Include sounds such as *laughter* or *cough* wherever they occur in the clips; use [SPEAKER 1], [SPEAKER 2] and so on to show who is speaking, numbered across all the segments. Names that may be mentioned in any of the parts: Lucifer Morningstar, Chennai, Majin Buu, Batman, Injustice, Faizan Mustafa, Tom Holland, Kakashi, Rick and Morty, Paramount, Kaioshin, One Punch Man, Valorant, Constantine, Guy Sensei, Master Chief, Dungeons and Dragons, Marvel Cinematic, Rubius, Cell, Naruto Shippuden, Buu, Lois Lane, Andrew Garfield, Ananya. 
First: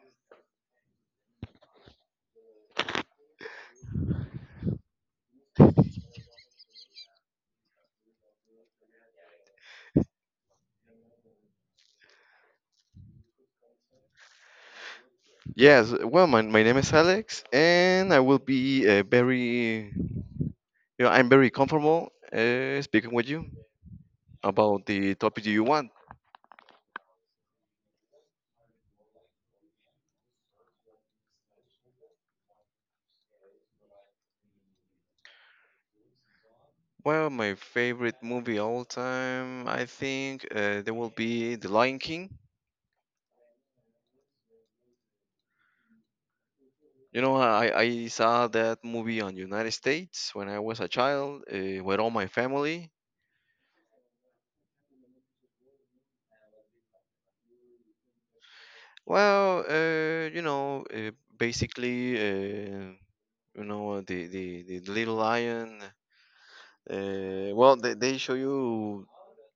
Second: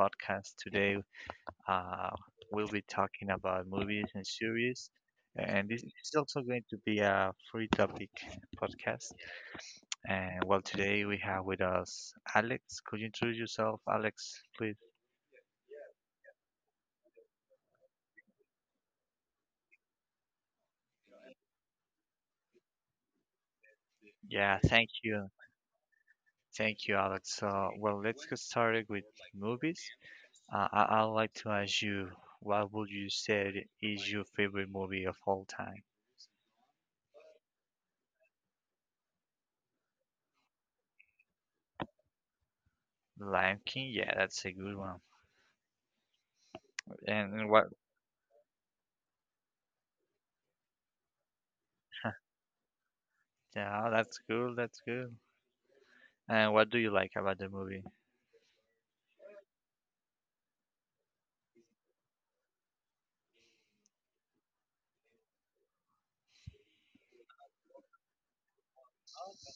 [SPEAKER 1] podcast. Today, uh, we'll be talking about movies and series, and this is also going to be a free topic podcast. And well, today we have with us Alex. Could you introduce yourself, Alex, please?
[SPEAKER 2] Yes. Well, my name is Alex, and I will be very, I'm very comfortable speaking with you
[SPEAKER 1] Yeah,
[SPEAKER 2] about
[SPEAKER 1] thank
[SPEAKER 2] the
[SPEAKER 1] you,
[SPEAKER 2] topic you want.
[SPEAKER 1] Alex. So, well, let's get started with movies. I'd like to ask you, what would you say is your favorite movie of all time?
[SPEAKER 2] Well, my favorite movie all time, I think there will be The Lion King.
[SPEAKER 1] Lion King, yeah, that's a good one.
[SPEAKER 2] You
[SPEAKER 1] And
[SPEAKER 2] know, I,
[SPEAKER 1] what?
[SPEAKER 2] I saw that movie on United States when I was a child with all
[SPEAKER 1] *laughs*
[SPEAKER 2] my family.
[SPEAKER 1] Yeah, that's cool. That's cool. And what do you like about the movie?
[SPEAKER 2] Well, basically, the little lion. Well, they show you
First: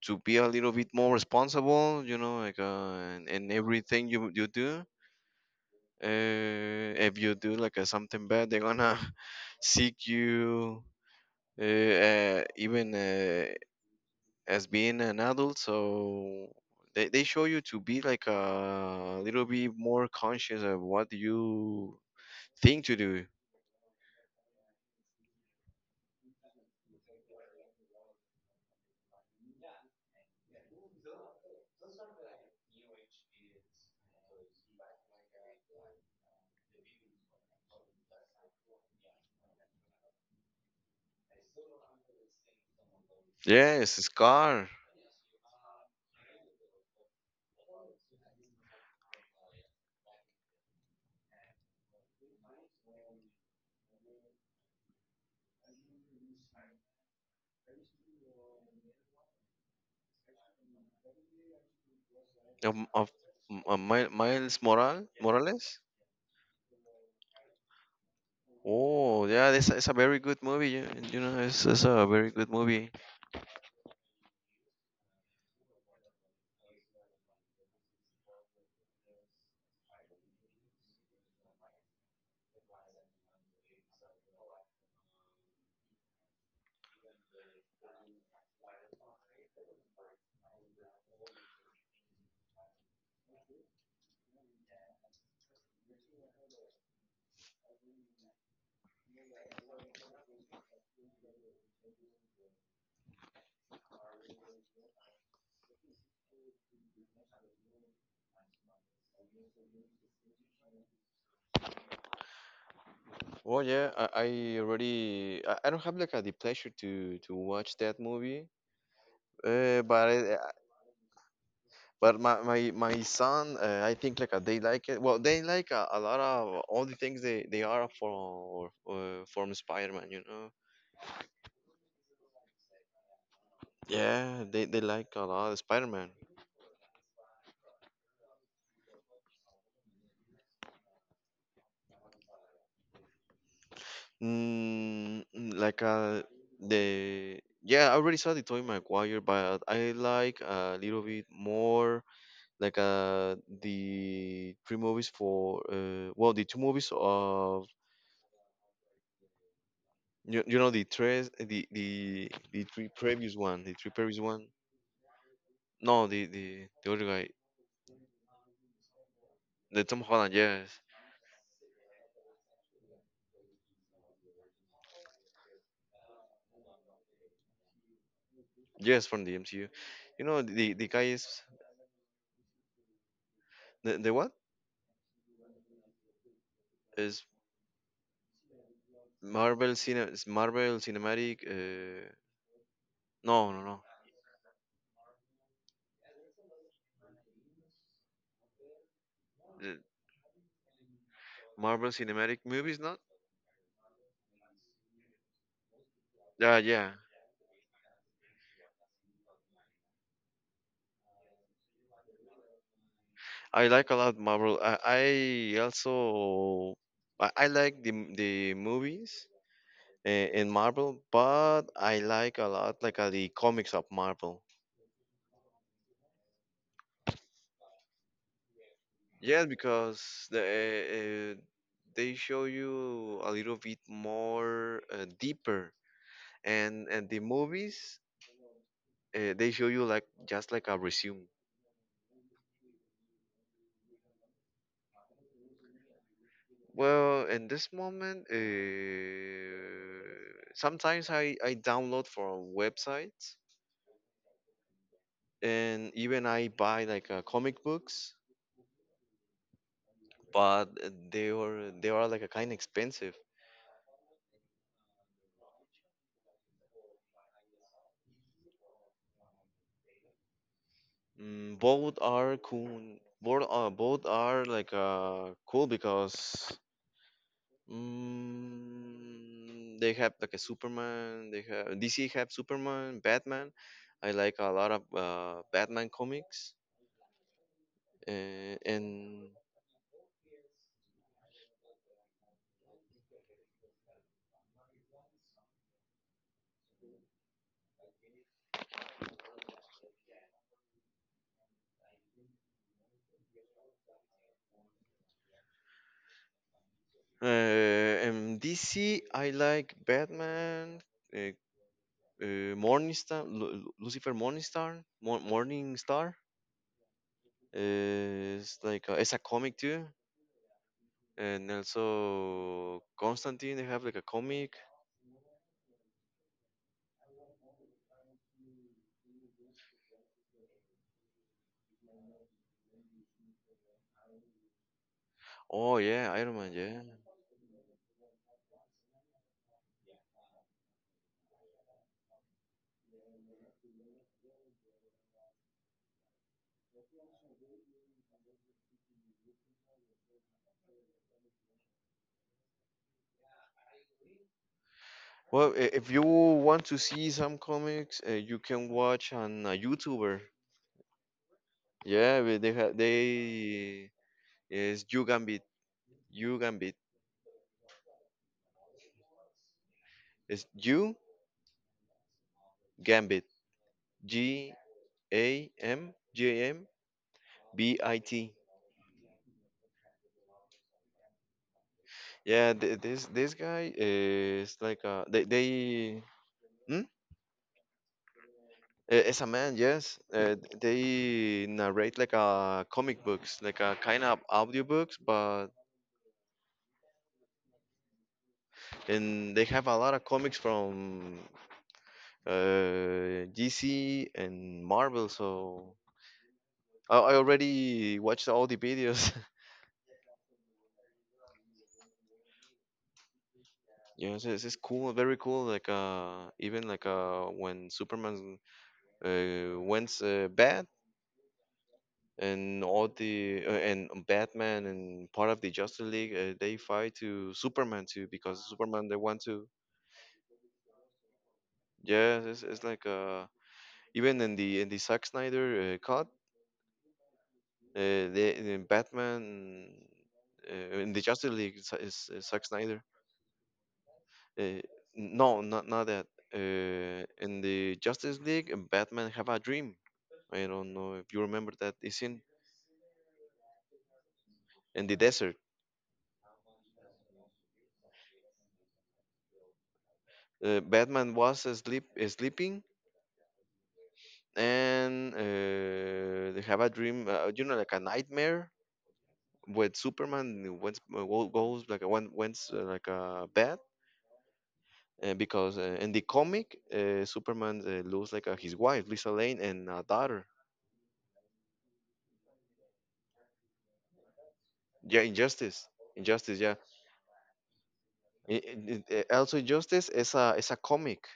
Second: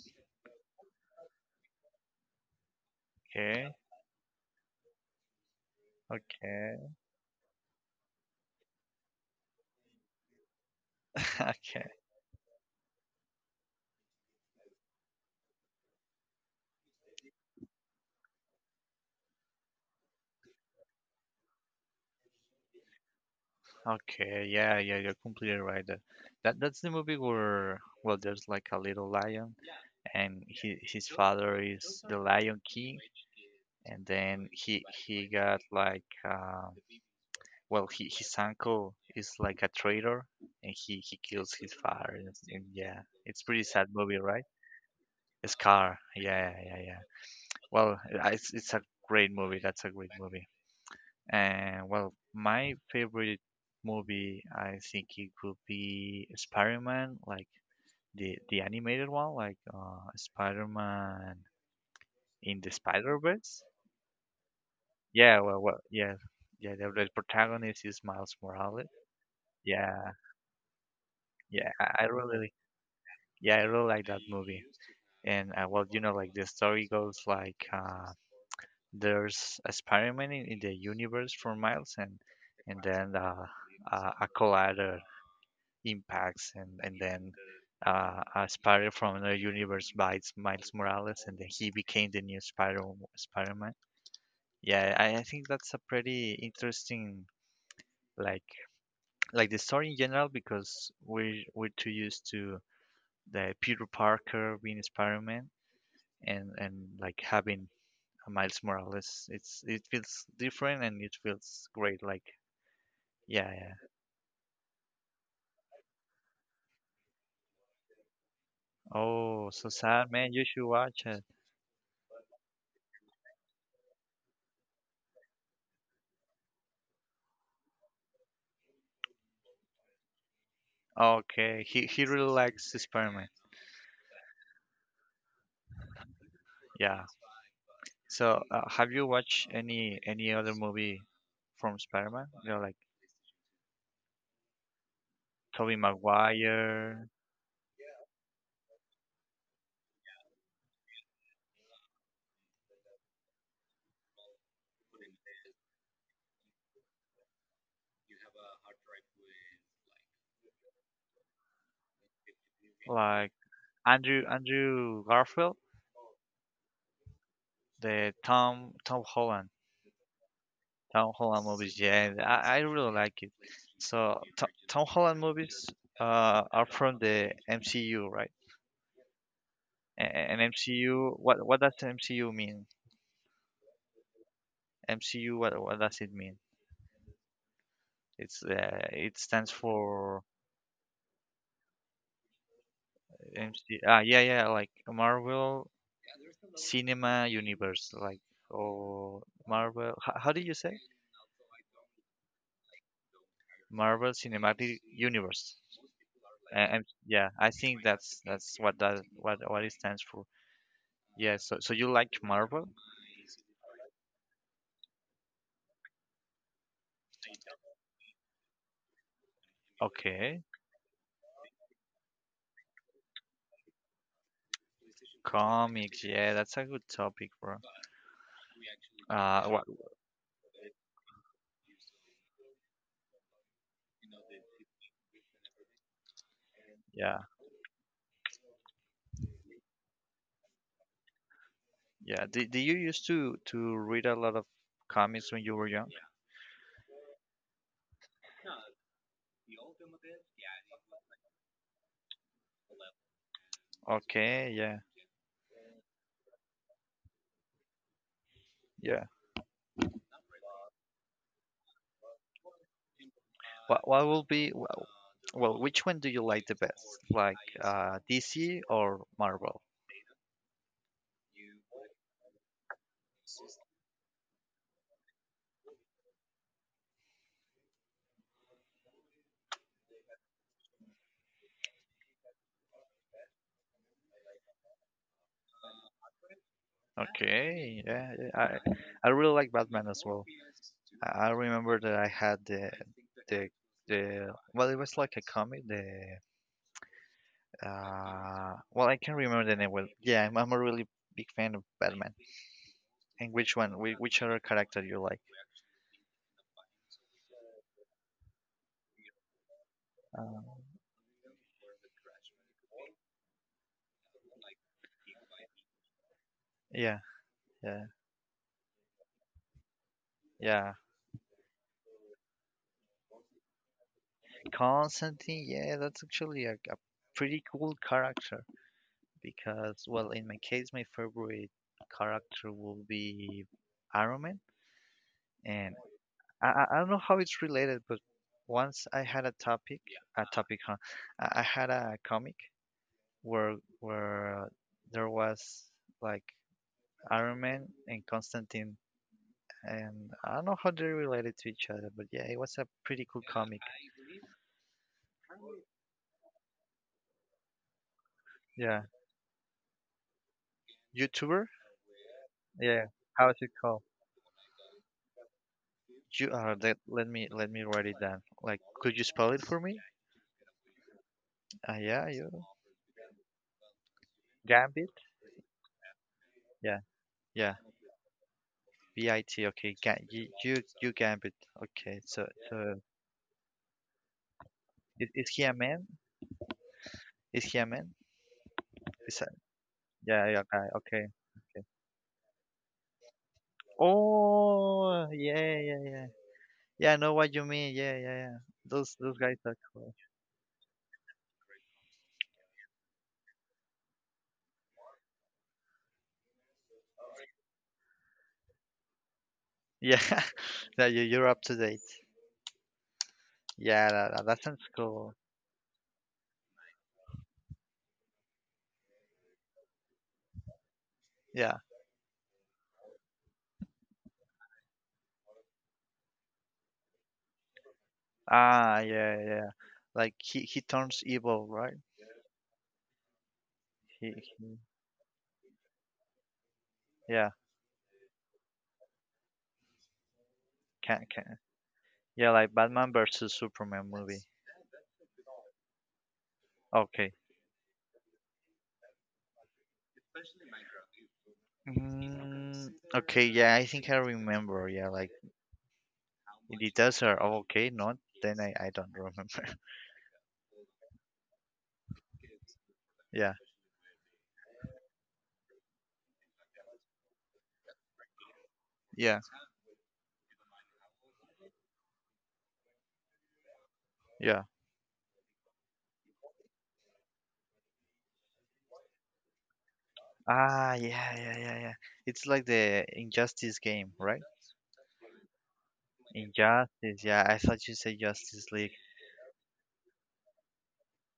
[SPEAKER 2] to be a little bit more responsible, like in
[SPEAKER 1] Okay,
[SPEAKER 2] everything you do.
[SPEAKER 1] okay,
[SPEAKER 2] If you do like something bad, they're gonna *laughs* seek you,
[SPEAKER 1] *laughs* okay,
[SPEAKER 2] even as being an adult. So they show you to be like a little bit more conscious of what you think to do.
[SPEAKER 1] okay. Yeah, yeah, you're completely right. That's the movie where, well, there's like a little lion, and he, his father is the Lion King, and then he got like uh, well, he, his uncle is like a traitor, and he kills his father. And, yeah, it's pretty sad
[SPEAKER 2] Yes,
[SPEAKER 1] movie, right?
[SPEAKER 2] Scar
[SPEAKER 1] Scar. Yeah, yeah, yeah, Well, it's a great movie. That's a great movie. And well, my favorite movie, I think it could be Spider-Man, like the animated one, like Spider-Man in the
[SPEAKER 2] of
[SPEAKER 1] Spider-Verse.
[SPEAKER 2] Miles
[SPEAKER 1] Yeah, well,
[SPEAKER 2] Morales.
[SPEAKER 1] yeah, yeah. The protagonist is Miles Morales.
[SPEAKER 2] Oh yeah, this is
[SPEAKER 1] Yeah,
[SPEAKER 2] a very good movie. It's,
[SPEAKER 1] yeah.
[SPEAKER 2] it's
[SPEAKER 1] I
[SPEAKER 2] a very
[SPEAKER 1] really,
[SPEAKER 2] good movie.
[SPEAKER 1] yeah, I really like that movie. And well, you know, like the story goes like. There's a spiral in the universe for miles, and then a collider impacts, and then a spider from another universe bites Miles Morales, and then he became the new Spiral Spider-Man. Yeah, I think that's a pretty interesting like like the story in general because we're too used to the Peter Parker being Spider-Man and like having Miles Morales. It's it feels different and it feels great. Like yeah,
[SPEAKER 2] Oh yeah, I don't have like the pleasure to watch that movie.
[SPEAKER 1] Oh, so
[SPEAKER 2] Uh,
[SPEAKER 1] sad,
[SPEAKER 2] but
[SPEAKER 1] man.
[SPEAKER 2] I,
[SPEAKER 1] You should watch it.
[SPEAKER 2] but my son, I think like they like it. Well, they like a lot of all the things they are for from Spider-Man. You know.
[SPEAKER 1] Okay, he really likes Spider-Man.
[SPEAKER 2] Yeah, they like a lot of Spider-Man.
[SPEAKER 1] Yeah. So have you watched any other movie from Spider-Man? You know, like
[SPEAKER 2] Mm, mm,
[SPEAKER 1] Tobey
[SPEAKER 2] like
[SPEAKER 1] Maguire,
[SPEAKER 2] the yeah, I already saw the Tobey Maguire, but I like a little bit more like the three movies for well, the two movies of the three
[SPEAKER 1] like
[SPEAKER 2] previous one, the three previous one
[SPEAKER 1] Andrew Garfield,
[SPEAKER 2] No, the other guy,
[SPEAKER 1] the Tom Holland
[SPEAKER 2] the Tom Holland. Yes,
[SPEAKER 1] Movies. Yeah, I really like it. So Tom Holland movies are from the MCU, right?
[SPEAKER 2] yes, from the MCU. You know, the guy
[SPEAKER 1] MCU,
[SPEAKER 2] is,
[SPEAKER 1] what does MCU mean?
[SPEAKER 2] the what
[SPEAKER 1] MCU, what does it mean?
[SPEAKER 2] is
[SPEAKER 1] It's it stands for
[SPEAKER 2] Marvel Cinematic, no,
[SPEAKER 1] MC.
[SPEAKER 2] no,
[SPEAKER 1] Ah, yeah, yeah, like Marvel Cinema Universe, like, or
[SPEAKER 2] no,
[SPEAKER 1] Marvel. How do you say?
[SPEAKER 2] Marvel Cinematic movies, not?
[SPEAKER 1] Marvel Cinematic Universe.
[SPEAKER 2] Yeah,
[SPEAKER 1] And
[SPEAKER 2] yeah.
[SPEAKER 1] yeah, I think that's what that what it stands for. Yeah. So you like Marvel?
[SPEAKER 2] I like a lot Marvel. I also I like the movies uh,
[SPEAKER 1] Okay.
[SPEAKER 2] in Marvel, but I like a lot like the comics of Marvel.
[SPEAKER 1] Comics. Yeah, that's a good topic, bro.
[SPEAKER 2] Yeah,
[SPEAKER 1] What?
[SPEAKER 2] because the uh, uh, they show you a little bit more deeper, and and
[SPEAKER 1] Yeah.
[SPEAKER 2] the movies they show you like just like a resume.
[SPEAKER 1] Yeah. Did you used to read a lot of comics when you were young?
[SPEAKER 2] Well, in this moment, sometimes I download from websites,
[SPEAKER 1] Okay. Yeah.
[SPEAKER 2] and even I buy like comic books,
[SPEAKER 1] Yeah.
[SPEAKER 2] but they are like a kind expensive.
[SPEAKER 1] What will be wh- well? Which one do you like the best? Like DC or Marvel?
[SPEAKER 2] Both are cool. Both are like cool because they have like a Superman. They have DC have Superman, Batman. I like a lot of Batman comics
[SPEAKER 1] Okay. Yeah.
[SPEAKER 2] uh,
[SPEAKER 1] I
[SPEAKER 2] and
[SPEAKER 1] really like Batman as well. I remember that I had the the well, it was like a comic. The well, I can't remember the name. Well, yeah, I'm a really big fan of Batman. And which one? Which other character you like?
[SPEAKER 2] DC, I like
[SPEAKER 1] Um,
[SPEAKER 2] Batman, uh, Morningstar, Lucifer Morningstar, Morningstar.
[SPEAKER 1] Yeah,
[SPEAKER 2] It's a comic too,
[SPEAKER 1] yeah.
[SPEAKER 2] and also Constantine. They have like a comic.
[SPEAKER 1] Constantine, yeah, that's actually a, pretty cool character because, well, in my case, my favorite character will be Iron Man, and
[SPEAKER 2] Oh yeah, Iron Man.
[SPEAKER 1] I
[SPEAKER 2] Yeah.
[SPEAKER 1] don't know how it's related, but once I had a topic, huh? I had a comic where where uh, there was like Iron Man and Constantine, and I don't know how they related to each other, but yeah, it was a pretty cool comic.
[SPEAKER 2] Well, if you want to see some comics, you can
[SPEAKER 1] Yeah,
[SPEAKER 2] watch on a YouTuber.
[SPEAKER 1] YouTuber.
[SPEAKER 2] Yeah, but
[SPEAKER 1] Yeah. How is it called?
[SPEAKER 2] they is You Gambit. You Gambit.
[SPEAKER 1] Let me write it down. Like, could you spell it for me?
[SPEAKER 2] It's You
[SPEAKER 1] Yeah, you
[SPEAKER 2] Gambit. G
[SPEAKER 1] Gambit.
[SPEAKER 2] A M J M
[SPEAKER 1] Yeah, yeah.
[SPEAKER 2] B I T.
[SPEAKER 1] BIT. Okay, Ga you, you you Gambit. Okay,
[SPEAKER 2] Yeah,
[SPEAKER 1] so
[SPEAKER 2] this guy is like a
[SPEAKER 1] is, he a man?
[SPEAKER 2] they hmm?
[SPEAKER 1] Is he a man? Is
[SPEAKER 2] It's a
[SPEAKER 1] that,
[SPEAKER 2] man, yes.
[SPEAKER 1] yeah, guy. Okay,
[SPEAKER 2] They
[SPEAKER 1] okay.
[SPEAKER 2] narrate like a comic books, like a kind of audiobooks,
[SPEAKER 1] Oh,
[SPEAKER 2] but
[SPEAKER 1] yeah, yeah, Yeah, I know what you mean. Yeah, yeah, Those guys
[SPEAKER 2] and they
[SPEAKER 1] are
[SPEAKER 2] have a
[SPEAKER 1] cool.
[SPEAKER 2] lot of comics from DC and Marvel. So I already watched all the videos. *laughs*
[SPEAKER 1] Yeah, *laughs* yeah. You're up to date. Yeah, that,
[SPEAKER 2] Yes,
[SPEAKER 1] that
[SPEAKER 2] it's
[SPEAKER 1] sounds
[SPEAKER 2] cool,
[SPEAKER 1] cool.
[SPEAKER 2] very cool. Like even like when Superman went bad,
[SPEAKER 1] Yeah.
[SPEAKER 2] and all the and Batman and part of the Justice League they fight to Superman too because
[SPEAKER 1] Ah,
[SPEAKER 2] Superman they
[SPEAKER 1] yeah,
[SPEAKER 2] want to
[SPEAKER 1] like he turns evil, right?
[SPEAKER 2] yeah, it's like even
[SPEAKER 1] He
[SPEAKER 2] in the Zack Snyder cut,
[SPEAKER 1] yeah,
[SPEAKER 2] the in Batman in the Justice
[SPEAKER 1] can
[SPEAKER 2] League is
[SPEAKER 1] yeah,
[SPEAKER 2] Zack
[SPEAKER 1] like
[SPEAKER 2] Snyder,
[SPEAKER 1] Batman versus Superman movie.
[SPEAKER 2] uh, no, not that,
[SPEAKER 1] Okay.
[SPEAKER 2] in the Justice League, Batman have a dream. I don't know if you remember that, it's in
[SPEAKER 1] Mm, okay, yeah, I think I remember. Yeah,
[SPEAKER 2] the
[SPEAKER 1] like
[SPEAKER 2] desert.
[SPEAKER 1] in the desert. Oh, okay, not then I don't remember.
[SPEAKER 2] Batman was asleep sleeping,
[SPEAKER 1] *laughs* yeah,
[SPEAKER 2] and they have a dream, like a nightmare
[SPEAKER 1] yeah,
[SPEAKER 2] with Superman went, goes like a one went like a bad.
[SPEAKER 1] yeah.
[SPEAKER 2] Because in the comic, Superman loses like his wife Lisa Lane and a daughter.
[SPEAKER 1] Ah, yeah, yeah, yeah, It's like the Injustice game, right?
[SPEAKER 2] Yeah, Injustice, Injustice. Yeah,
[SPEAKER 1] Injustice. Yeah, I thought you said Justice League.
[SPEAKER 2] also Injustice is a comic,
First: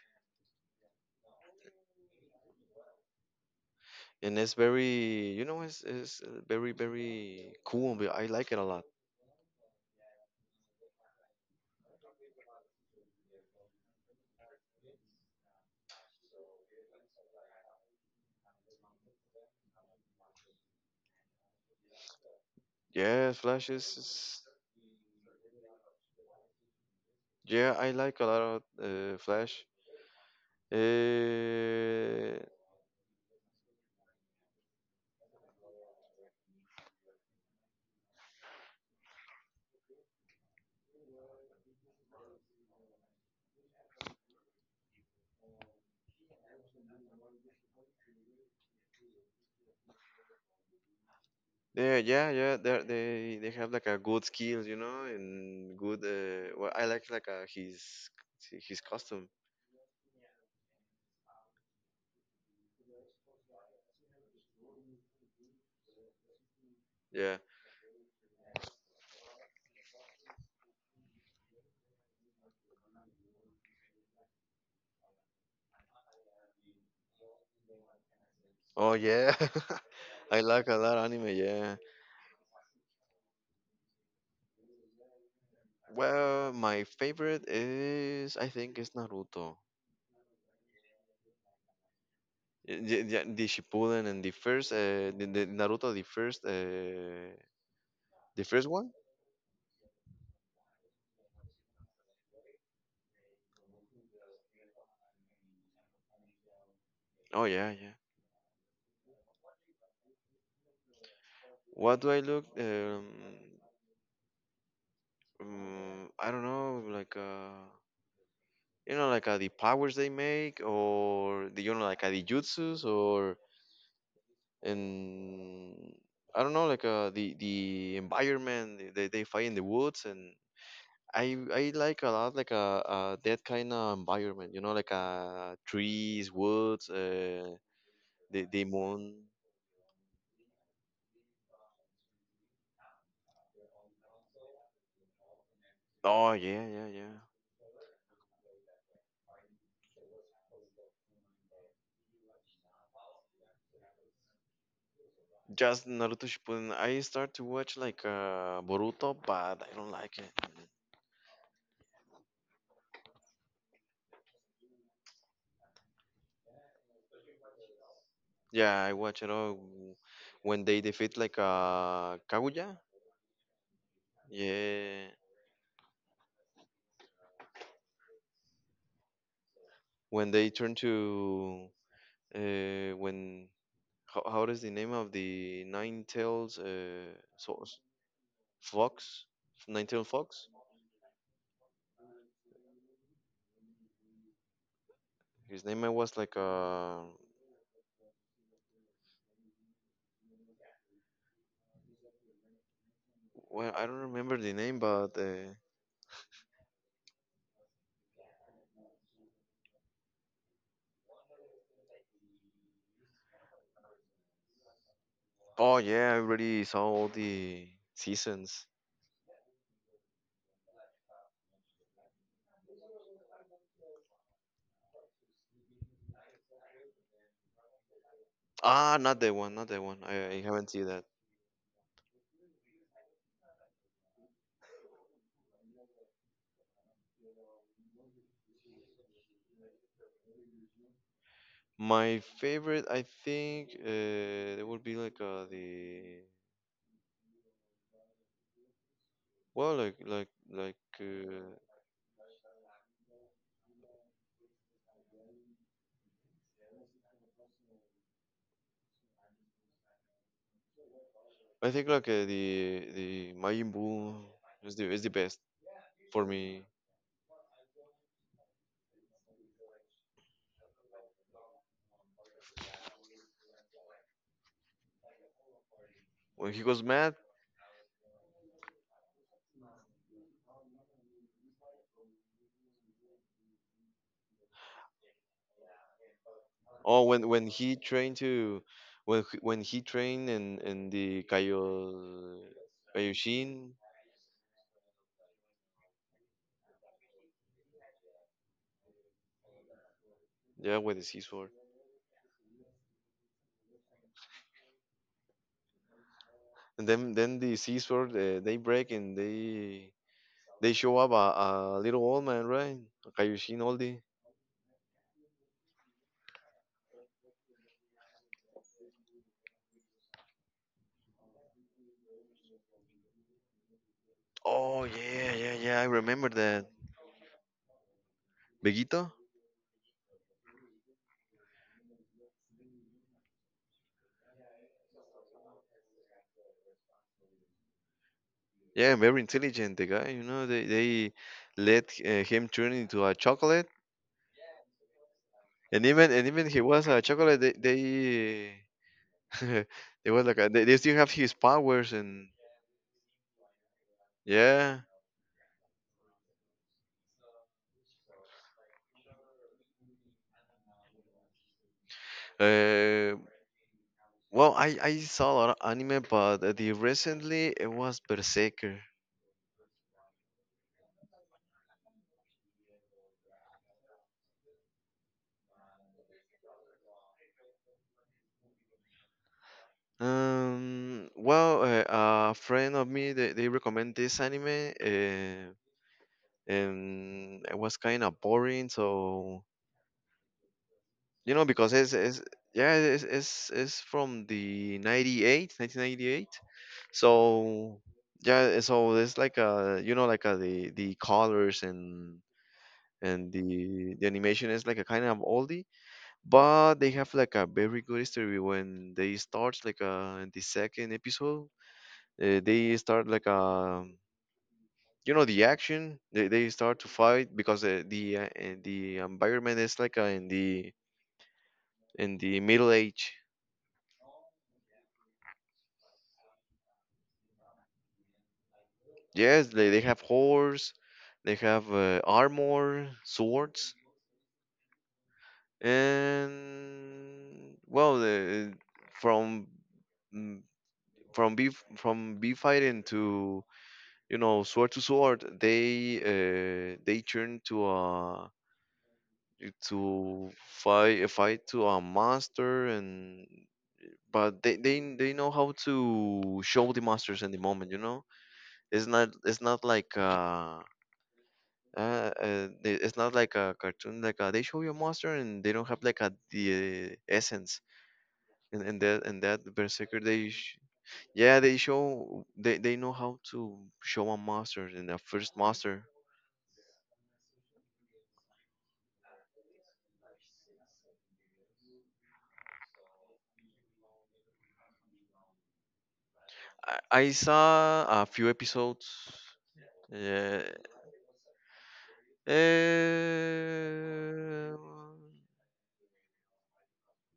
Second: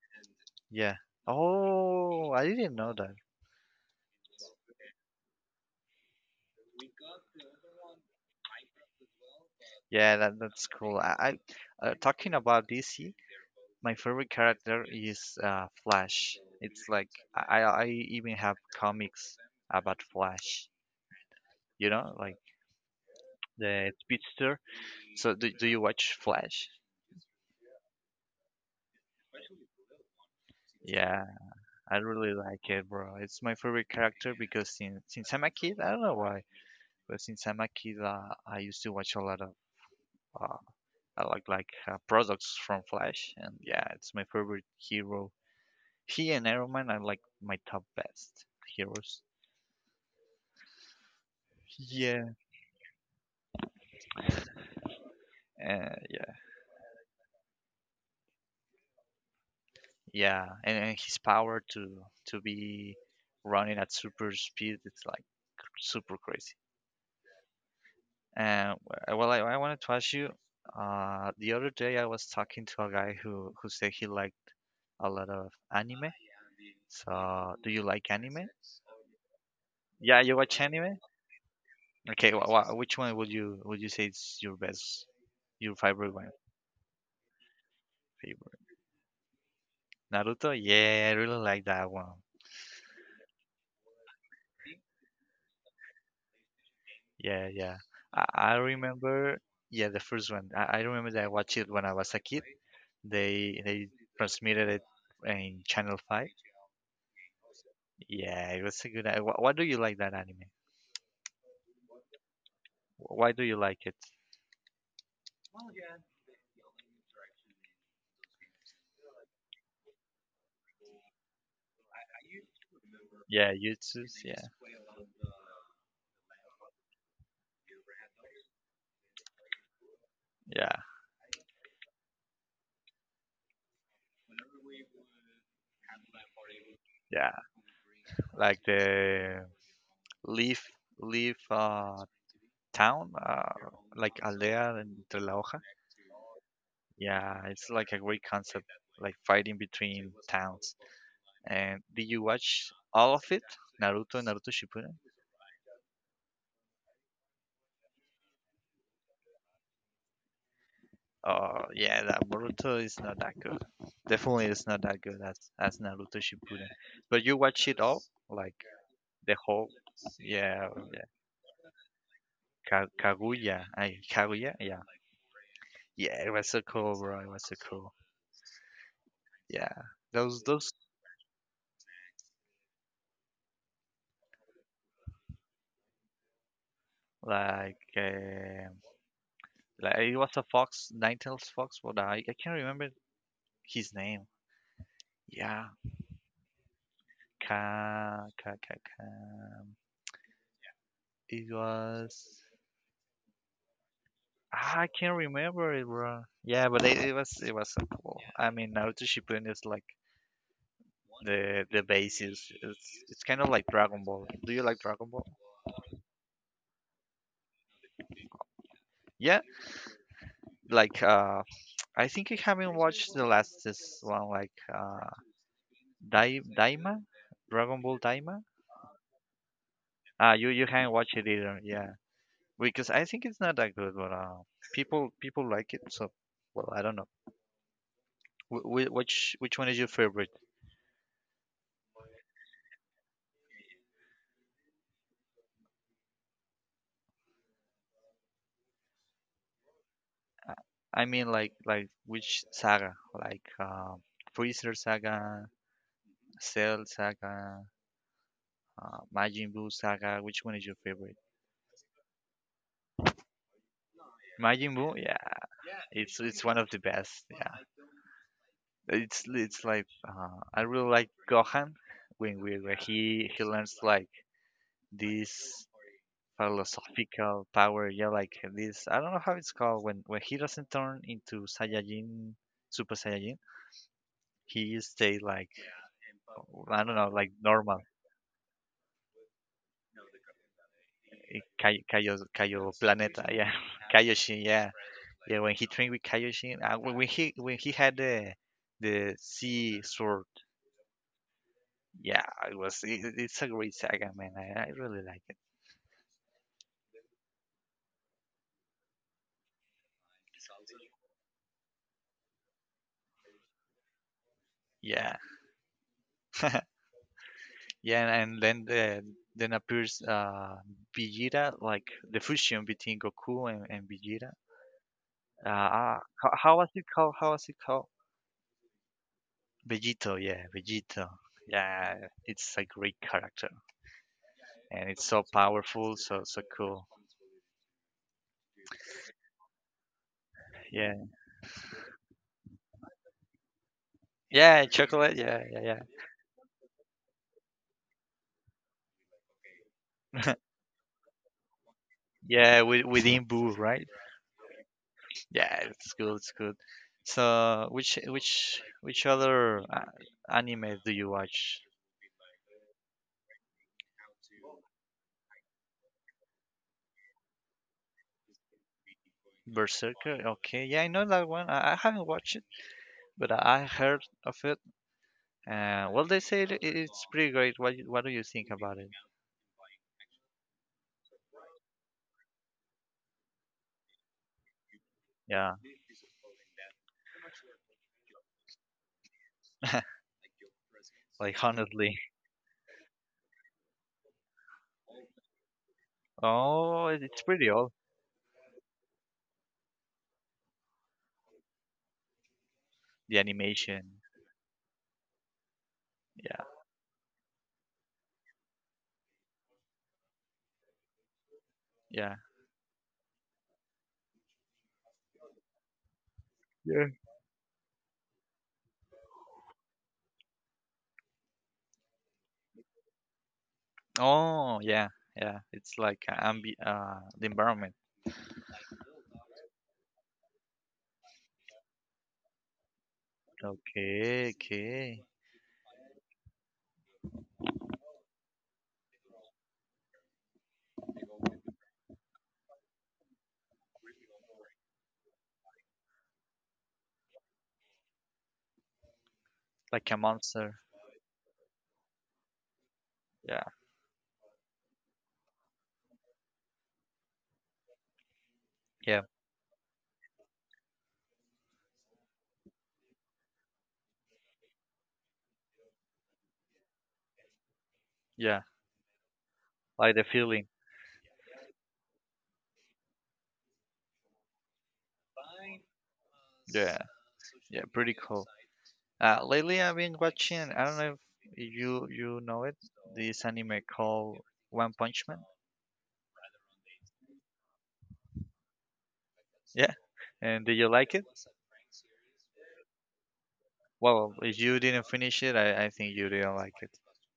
[SPEAKER 1] Yeah. Oh, I didn't know that.
[SPEAKER 2] and it's very you know it's very, very cool. But I like it a lot.
[SPEAKER 1] Yeah, that, that's cool. I talking about DC, my favorite character is Flash. It's like I even have comics about Flash. You know, like
[SPEAKER 2] Yeah, Flash
[SPEAKER 1] the
[SPEAKER 2] is
[SPEAKER 1] speedster. So do you watch Flash?
[SPEAKER 2] yeah, I like a lot of Flash.
[SPEAKER 1] Yeah, I really
[SPEAKER 2] Uh,
[SPEAKER 1] like it, bro. It's my favorite character because since I'm a kid, I don't know why, but since I'm a kid, I used to watch a lot of uh, I like products from Flash, and yeah, it's my favorite hero. He and Iron Man are like my top best heroes.
[SPEAKER 2] yeah,
[SPEAKER 1] Yeah.
[SPEAKER 2] yeah, yeah. They have like a good skills, you know, and good.
[SPEAKER 1] Yeah,
[SPEAKER 2] Well, I like his costume.
[SPEAKER 1] yeah, and his power to be running at super speed, it's like super crazy.
[SPEAKER 2] Yeah.
[SPEAKER 1] And well, I wanted to ask you. The other day I was talking to a guy who said he liked a lot of anime. So, do you like anime?
[SPEAKER 2] Oh yeah,
[SPEAKER 1] Yeah,
[SPEAKER 2] *laughs*
[SPEAKER 1] you
[SPEAKER 2] I
[SPEAKER 1] watch
[SPEAKER 2] like a lot
[SPEAKER 1] anime?
[SPEAKER 2] anime. Yeah.
[SPEAKER 1] Okay, wha wha which one would you say is your best, your favorite one?
[SPEAKER 2] Well, my favorite is, I
[SPEAKER 1] Favorite.
[SPEAKER 2] think it's Naruto.
[SPEAKER 1] Naruto? Yeah, I really like that one.
[SPEAKER 2] Yeah, the Shippuden, and the first the Naruto, the first uh
[SPEAKER 1] Yeah, yeah.
[SPEAKER 2] the
[SPEAKER 1] I
[SPEAKER 2] first one.
[SPEAKER 1] remember, yeah, the first one. I remember that I watched it when I was a kid. They transmitted it in Channel 5.
[SPEAKER 2] Oh yeah, yeah.
[SPEAKER 1] Yeah, it was a good. Why do you like that anime?
[SPEAKER 2] What do I look?
[SPEAKER 1] Why do you like it?
[SPEAKER 2] I don't know, like. You like the powers they make, or the like the jutsus, or
[SPEAKER 1] Yeah, Jutsus. Yeah,
[SPEAKER 2] and I don't know, like the environment they fight in the woods, and
[SPEAKER 1] yeah,
[SPEAKER 2] I like a lot like that kind of environment, you know, like trees, woods,
[SPEAKER 1] yeah.
[SPEAKER 2] the
[SPEAKER 1] Like
[SPEAKER 2] the
[SPEAKER 1] the
[SPEAKER 2] moon.
[SPEAKER 1] leaf leaf town, like aldea entre la hoja.
[SPEAKER 2] Oh yeah, yeah, yeah.
[SPEAKER 1] Yeah, it's like a great concept, like fighting between towns. And did you watch all of it? Naruto Shippuden?
[SPEAKER 2] Just Naruto Shippuden. I start to watch like Boruto, but I don't like it.
[SPEAKER 1] Oh, yeah, that Boruto is not that good. Definitely it's not that good as Naruto Shippuden. But you watch it all, like
[SPEAKER 2] Yeah, I watch it
[SPEAKER 1] the
[SPEAKER 2] all
[SPEAKER 1] whole,
[SPEAKER 2] when
[SPEAKER 1] yeah,
[SPEAKER 2] they
[SPEAKER 1] yeah.
[SPEAKER 2] defeat like Kaguya.
[SPEAKER 1] Kaguya. I Kaguya, yeah.
[SPEAKER 2] Yeah,
[SPEAKER 1] Yeah, it was so cool, bro. It was so cool. Yeah.
[SPEAKER 2] when
[SPEAKER 1] Those
[SPEAKER 2] they turn to when how does the name of the nine tails
[SPEAKER 1] like um,
[SPEAKER 2] fox, nine
[SPEAKER 1] like
[SPEAKER 2] tail
[SPEAKER 1] it was a
[SPEAKER 2] fox?
[SPEAKER 1] Fox Ninetales Fox, what I can't remember his name. Yeah,
[SPEAKER 2] His name was like
[SPEAKER 1] Ka Ka Ka Ka. It was.
[SPEAKER 2] well, I don't remember the name,
[SPEAKER 1] Ah, I can't
[SPEAKER 2] but
[SPEAKER 1] remember it, bro. Yeah, but it was so cool. I mean, Naruto Shippuden is like the basis. It's kind of like Dragon Ball. Do you like Dragon Ball?
[SPEAKER 2] oh yeah, I already saw all the seasons.
[SPEAKER 1] Yeah, like I think I haven't watched the last this one, like Dai Daima, Dragon Ball Daima.
[SPEAKER 2] Ah, not that one, not that one. I,
[SPEAKER 1] Ah,
[SPEAKER 2] I
[SPEAKER 1] you
[SPEAKER 2] haven't seen
[SPEAKER 1] haven't
[SPEAKER 2] that.
[SPEAKER 1] watched it either. Yeah, because I think it's not that good, but people like it. So well, I don't know. Which one is your favorite?
[SPEAKER 2] My favorite, I think, it would be like the well, like like
[SPEAKER 1] Uh,
[SPEAKER 2] like.
[SPEAKER 1] I mean, like which saga? Like Freezer saga, Cell saga, Majin Buu saga. Which one is your favorite?
[SPEAKER 2] I think like the Majin Buu
[SPEAKER 1] Majin Buu,
[SPEAKER 2] is the best
[SPEAKER 1] yeah,
[SPEAKER 2] for
[SPEAKER 1] it's one
[SPEAKER 2] me.
[SPEAKER 1] of the best. Yeah, it's like I really like Gohan when we when he learns like this
[SPEAKER 2] When he goes mad.
[SPEAKER 1] philosophical power. Yeah, like this. I don't know how it's called when he doesn't turn into Saiyajin, Super Saiyajin. He stay like, I don't
[SPEAKER 2] Oh,
[SPEAKER 1] know,
[SPEAKER 2] when
[SPEAKER 1] like
[SPEAKER 2] when he
[SPEAKER 1] normal.
[SPEAKER 2] trained to, when he trained, and the Kaio,
[SPEAKER 1] Kaio Planeta,
[SPEAKER 2] Kaioshin,
[SPEAKER 1] yeah, *laughs* Kaioshin, yeah, yeah. When he trained with Kaioshin, when he had the sea sword,
[SPEAKER 2] yeah, with the sea sword.
[SPEAKER 1] yeah, it was it's a great saga, man. I really like it.
[SPEAKER 2] And then the sea sword they break, and they show up a little old man, right? Kaioshin Oldie.
[SPEAKER 1] Yeah, *laughs* yeah, and then the then appears Vegeta, like the fusion between Goku and, Vegeta.
[SPEAKER 2] Oh yeah, yeah, yeah. I remember
[SPEAKER 1] How
[SPEAKER 2] that.
[SPEAKER 1] was it called? How was it called?
[SPEAKER 2] Vegito.
[SPEAKER 1] Vegito. Yeah, it's a great character, and it's so powerful, so cool.
[SPEAKER 2] Yeah, very intelligent. The guy, you know, they
[SPEAKER 1] Yeah,
[SPEAKER 2] they let him turn into a chocolate.
[SPEAKER 1] yeah, chocolate. Yeah, yeah, yeah,
[SPEAKER 2] And even he was a chocolate. They *laughs* they was like they still have his powers and
[SPEAKER 1] yeah. With within Boo, *laughs* right?
[SPEAKER 2] yeah.
[SPEAKER 1] Yeah, it's good. It's good. So which other anime do you watch?
[SPEAKER 2] Uh, well, I saw a lot of anime, but the recently it was Berserker.
[SPEAKER 1] Berserker. Okay, yeah, I know that one. I haven't watched it, but I heard of it. Well, they say it's pretty great. What do you think about it?
[SPEAKER 2] Well, a friend of me they recommend this anime,
[SPEAKER 1] Yeah,
[SPEAKER 2] and it was kind of boring. So,
[SPEAKER 1] *laughs* like
[SPEAKER 2] because
[SPEAKER 1] honestly.
[SPEAKER 2] it's yeah, it's from the 98, 1998.
[SPEAKER 1] Oh, it's pretty old.
[SPEAKER 2] So yeah, so it's like a, like a, the colors, and
[SPEAKER 1] The
[SPEAKER 2] and the
[SPEAKER 1] animation.
[SPEAKER 2] the animation is like a kind of oldie, but they have like a very good history when they start like in the second episode,
[SPEAKER 1] Yeah,
[SPEAKER 2] they start like the action, they start to
[SPEAKER 1] yeah.
[SPEAKER 2] fight because the environment is like in the middle age.
[SPEAKER 1] Oh, yeah, yeah. It's like a ambi the environment.
[SPEAKER 2] Yes, they have horse, they have armor, swords.
[SPEAKER 1] Okay,
[SPEAKER 2] And well, from mm, from B fighting to, sword to sword, they turn to a,
[SPEAKER 1] Like a
[SPEAKER 2] to
[SPEAKER 1] monster.
[SPEAKER 2] fight a, fight to a master and
[SPEAKER 1] Yeah,
[SPEAKER 2] but they know how to show the masters in the moment, you know,
[SPEAKER 1] yeah,
[SPEAKER 2] it's not like uh, it's not like a cartoon, like they show you a monster, and they don't have like a the essence,
[SPEAKER 1] yeah.
[SPEAKER 2] and that
[SPEAKER 1] Like
[SPEAKER 2] berserker,
[SPEAKER 1] the feeling.
[SPEAKER 2] yeah, they show, they know how to show a master in the first master.
[SPEAKER 1] Yeah, yeah. Pretty cool. Lately I've been watching. I don't know if you know it. This anime called One Punch Man.
[SPEAKER 2] I saw a few episodes.
[SPEAKER 1] Yeah.
[SPEAKER 2] Yeah.
[SPEAKER 1] And did you like it? Well, if
[SPEAKER 2] eh,
[SPEAKER 1] you didn't finish it, I think you didn't like it.